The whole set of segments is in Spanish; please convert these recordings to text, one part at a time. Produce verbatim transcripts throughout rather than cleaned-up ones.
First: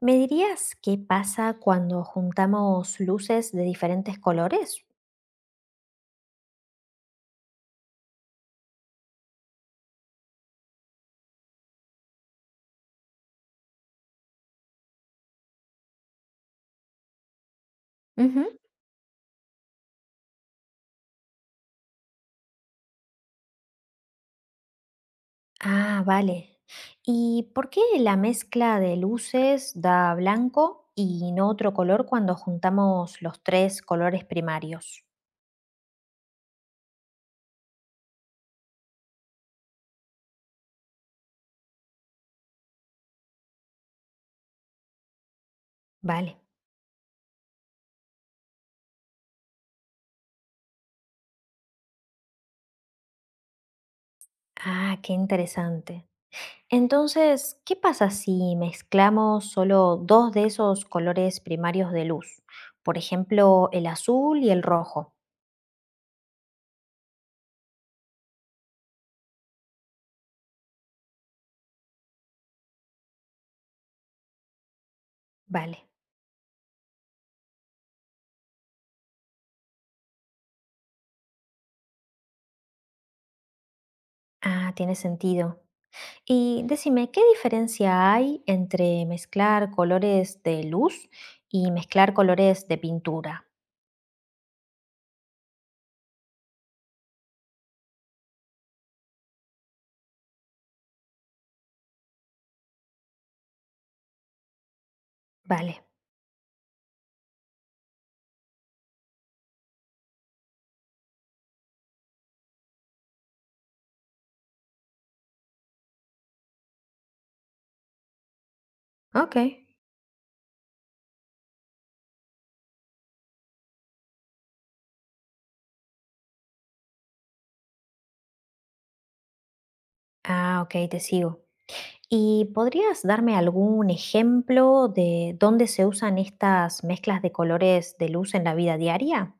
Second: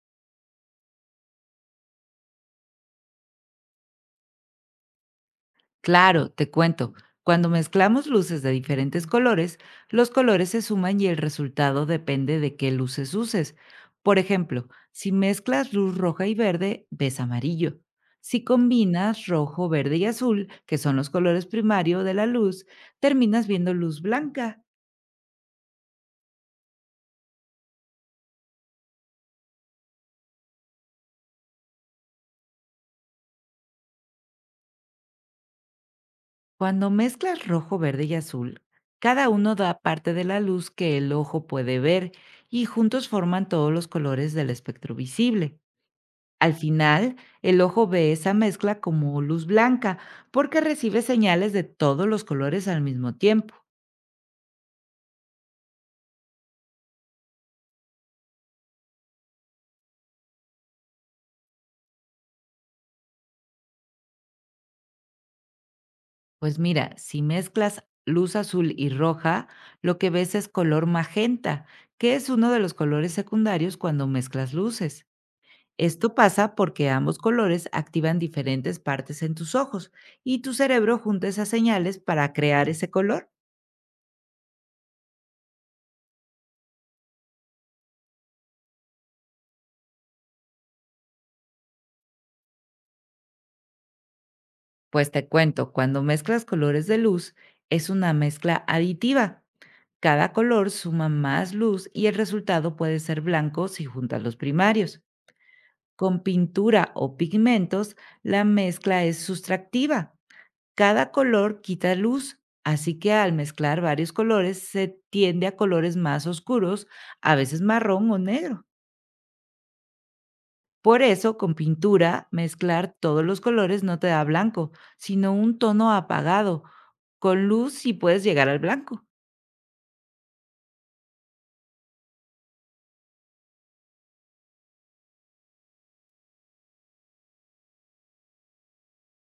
¿Me dirías qué pasa cuando juntamos luces de diferentes colores? Claro, te cuento. Cuando mezclamos luces de diferentes colores, los colores se suman y el resultado depende de qué luces uses. Por ejemplo, si mezclas luz roja y verde, ves amarillo. Si Ujú. combinas rojo, verde y azul, que son los colores primarios de la luz, terminas viendo luz blanca. Ah, vale. ¿Y por qué la mezcla de luces da blanco y no otro color cuando juntamos los tres colores primarios? Cuando mezclas rojo, verde y azul, cada uno da parte de la luz que el ojo puede ver y juntos forman todos los colores del espectro visible. Vale. Al final, el ojo ve esa mezcla como luz blanca, porque recibe señales de todos los colores al mismo tiempo. Ah, qué interesante. Entonces, ¿qué pasa si mezclamos solo dos de esos colores primarios de luz? Por ejemplo, el azul y el rojo. Pues mira, si mezclas luz azul y roja, lo que ves es color magenta, que es uno de los colores secundarios cuando mezclas luces. Vale. Esto pasa porque ambos colores activan diferentes partes en tus ojos y tu cerebro junta esas señales para crear ese color. Ah, tiene sentido. Y decime, ¿qué diferencia hay entre mezclar colores de luz y mezclar colores de pintura? Pues te cuento, cuando mezclas colores de luz, es una mezcla aditiva. Cada color suma más luz y el resultado puede ser blanco si juntas los primarios. Vale, Con pintura o pigmentos, la mezcla es sustractiva. Cada color quita luz, así que al mezclar varios colores se tiende a colores más oscuros, a veces marrón o negro. ok. Por eso, con pintura, mezclar todos los colores no te da blanco, sino un tono apagado. Con luz sí puedes llegar al blanco. Ah, ok, te sigo. ¿Y podrías darme algún ejemplo de dónde se usan estas mezclas de colores de luz en la vida diaria?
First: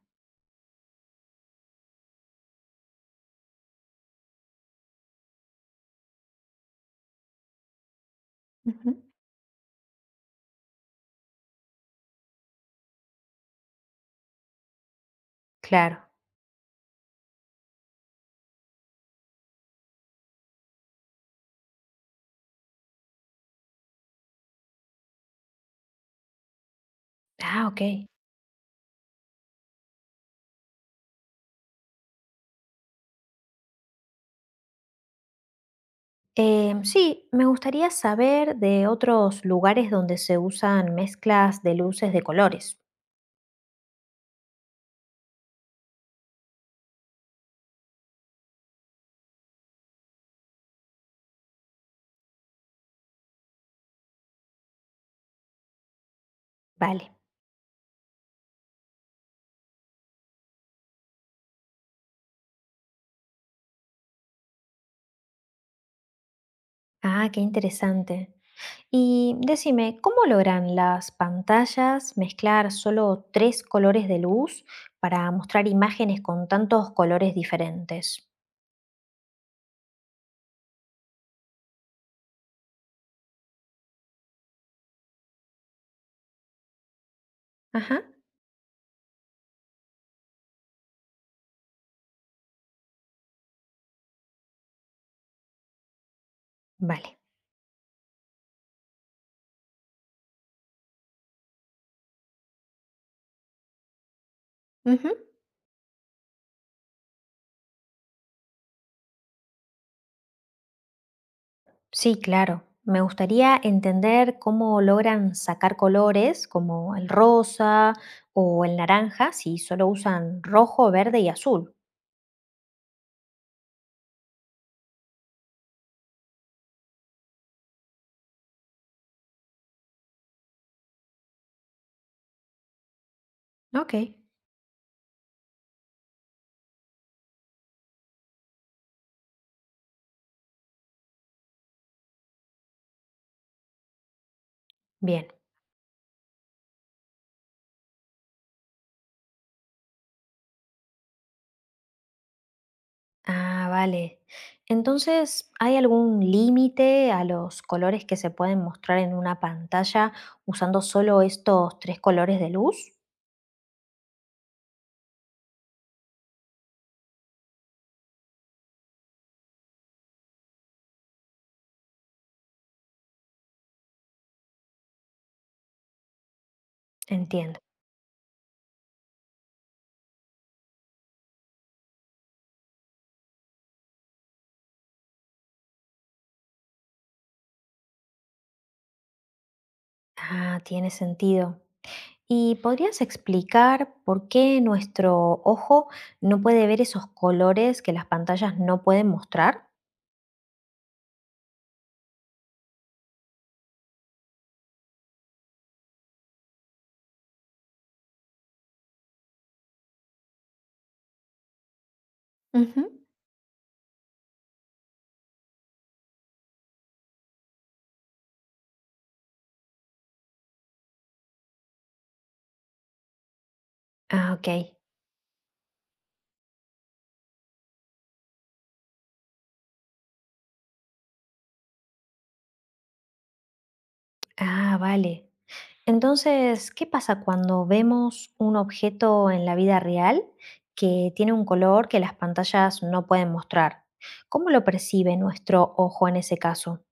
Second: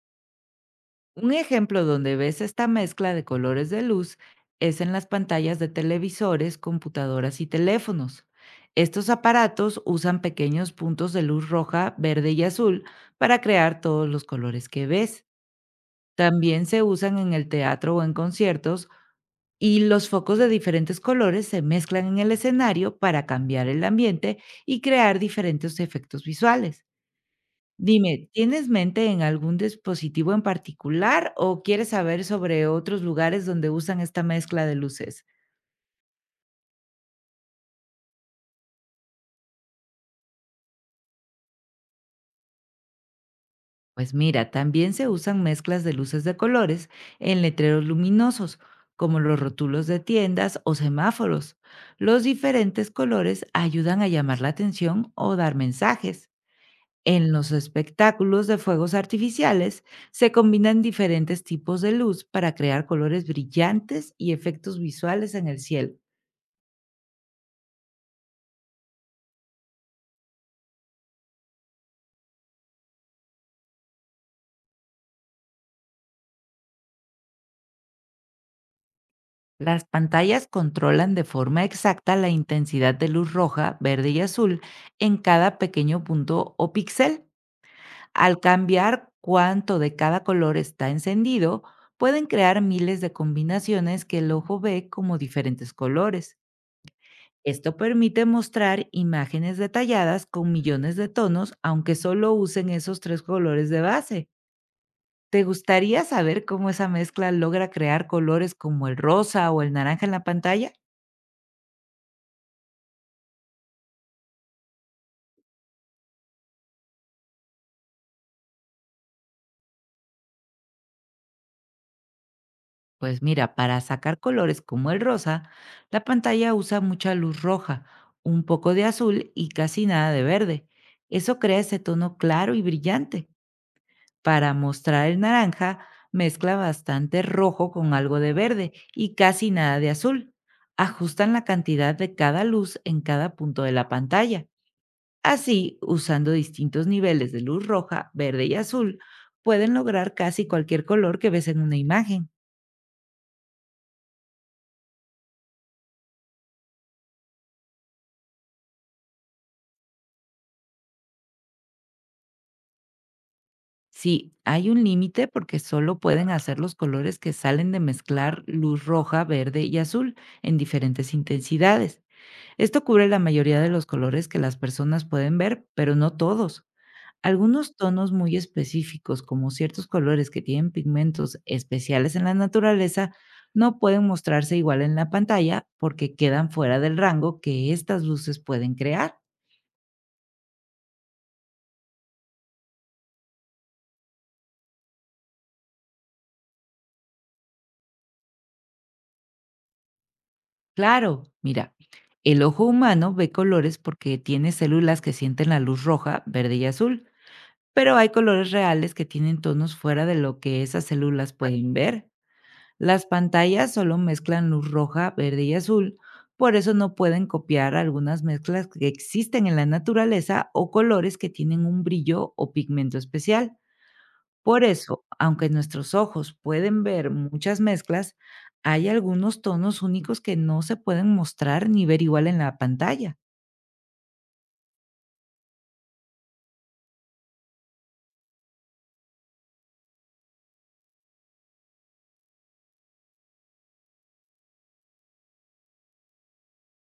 Un ejemplo donde ves esta mezcla de colores de luz es en las pantallas de televisores, computadoras y teléfonos. Ujú, Estos aparatos usan pequeños puntos de luz roja, verde y azul para crear todos los colores que ves. claro. También se usan en el teatro o en conciertos y los focos de diferentes colores se mezclan en el escenario para cambiar el ambiente y crear diferentes efectos visuales. Ah, ok. Dime, ¿tienes mente en algún dispositivo en particular o quieres saber sobre otros lugares donde usan esta mezcla de luces? Eh, sí, me gustaría saber de otros lugares donde se usan mezclas de luces de colores. Pues mira, también se usan mezclas de luces de colores en letreros luminosos, como los rótulos de tiendas o semáforos. Los diferentes colores ayudan a llamar la atención o dar mensajes. Vale. En los espectáculos de fuegos artificiales se combinan diferentes tipos de luz para crear colores brillantes y efectos visuales en el cielo. Ah, qué interesante. Y decime, ¿cómo logran las pantallas mezclar solo tres colores de luz para mostrar imágenes con tantos colores diferentes? Las pantallas controlan de forma exacta la intensidad de luz roja, verde y azul en cada pequeño punto o píxel. Ajá. Al cambiar cuánto de cada color está encendido, pueden crear miles de combinaciones que el ojo ve como diferentes colores. Vale. Esto permite mostrar imágenes detalladas con millones de tonos, aunque solo usen esos tres colores de base. Ujú. ¿Te gustaría saber cómo esa mezcla logra crear colores como el rosa o el naranja en la pantalla? Sí, claro. Me gustaría entender cómo logran sacar colores como el rosa o el naranja si solo usan rojo, verde y azul. Pues mira, para sacar colores como el rosa, la pantalla usa mucha luz roja, un poco de azul y casi nada de verde. Eso crea ese tono claro y brillante. Ok. Para mostrar el naranja, mezcla bastante rojo con algo de verde y casi nada de azul. Ajustan la cantidad de cada luz en cada punto de la pantalla. Bien. Así, usando distintos niveles de luz roja, verde y azul, pueden lograr casi cualquier color que ves en una imagen. Ah, vale. Entonces, ¿hay algún límite a los colores que se pueden mostrar en una pantalla usando solo estos tres colores de luz? Sí, hay un límite porque solo pueden hacer los colores que salen de mezclar luz roja, verde y azul en diferentes intensidades. Esto cubre la mayoría de los colores que las personas pueden ver, pero no todos. Entiendo. Algunos tonos muy específicos, como ciertos colores que tienen pigmentos especiales en la naturaleza, no pueden mostrarse igual en la pantalla porque quedan fuera del rango que estas luces pueden crear. Ah, tiene sentido. ¿Y podrías explicar por qué nuestro ojo no puede ver esos colores que las pantallas no pueden mostrar? Claro, mira, el ojo humano ve colores porque tiene células que sienten la luz roja, verde y azul, pero hay colores reales que tienen tonos fuera de lo que esas células pueden ver. Ujú. Las pantallas solo mezclan luz roja, verde y azul, por eso no pueden copiar algunas mezclas que existen en la naturaleza o colores que tienen un brillo o pigmento especial. Ah, ok. Por eso, aunque nuestros ojos pueden ver muchas mezclas, hay algunos tonos únicos que no se pueden mostrar ni ver igual en la pantalla. Ah, vale. Entonces, ¿qué pasa cuando vemos un objeto en la vida real que tiene un color que las pantallas no pueden mostrar? ¿Cómo lo percibe nuestro ojo en ese caso?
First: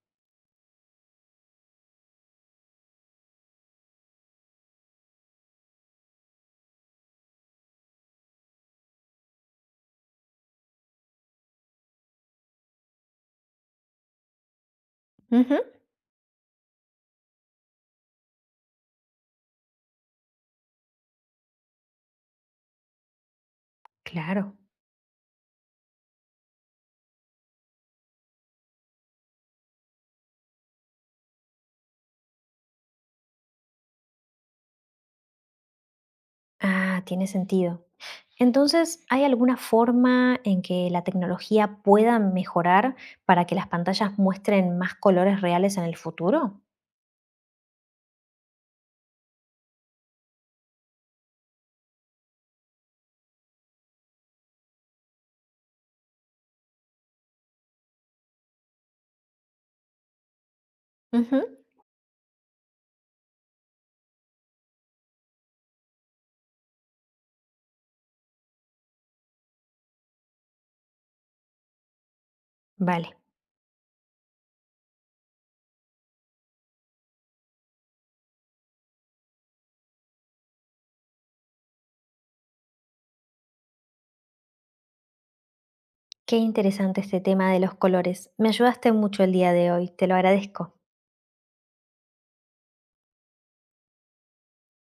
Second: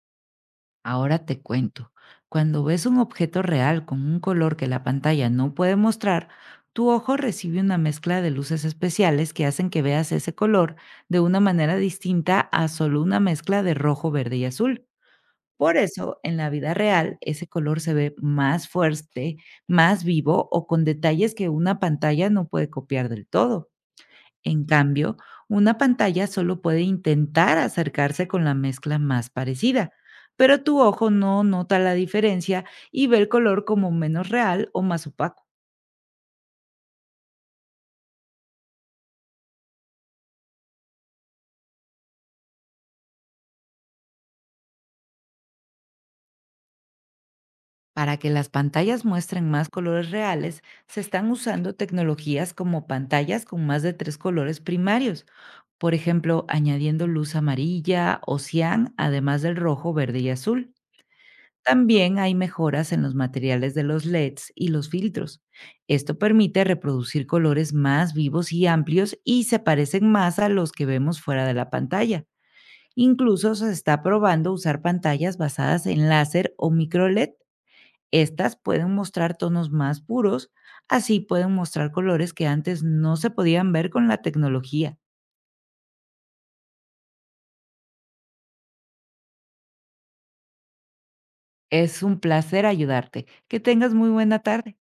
Ahora te cuento, cuando ves un objeto real con un color que la pantalla no puede mostrar, tu ojo recibe una mezcla de luces especiales que hacen que veas ese color de una manera distinta a solo una mezcla de rojo, verde y azul. Ujú. Por eso, en la vida real, ese color se ve más fuerte, más vivo o con detalles que una pantalla no puede copiar del todo. Claro. En cambio, una pantalla solo puede intentar acercarse con la mezcla más parecida, pero tu ojo no nota la diferencia y ve el color como menos real o más opaco. Ah, tiene sentido. Entonces, ¿hay alguna forma en que la tecnología pueda mejorar para que las pantallas muestren más colores reales en el futuro? Para que las pantallas muestren más colores reales, se están usando tecnologías como pantallas con más de tres colores primarios, por ejemplo, añadiendo luz amarilla o cian, además del rojo, verde y azul. Ujú. También hay mejoras en los materiales de los L E Ds y los filtros. Esto permite reproducir colores más vivos y amplios y se parecen más a los que vemos fuera de la pantalla. Vale, Incluso se está probando usar pantallas basadas en láser o microLED. Estas pueden mostrar tonos más puros, así pueden mostrar colores que antes no se podían ver con la tecnología. qué interesante este tema de los colores. Me ayudaste mucho el día de hoy, te lo agradezco. Es un placer ayudarte. Que tengas muy buena tarde.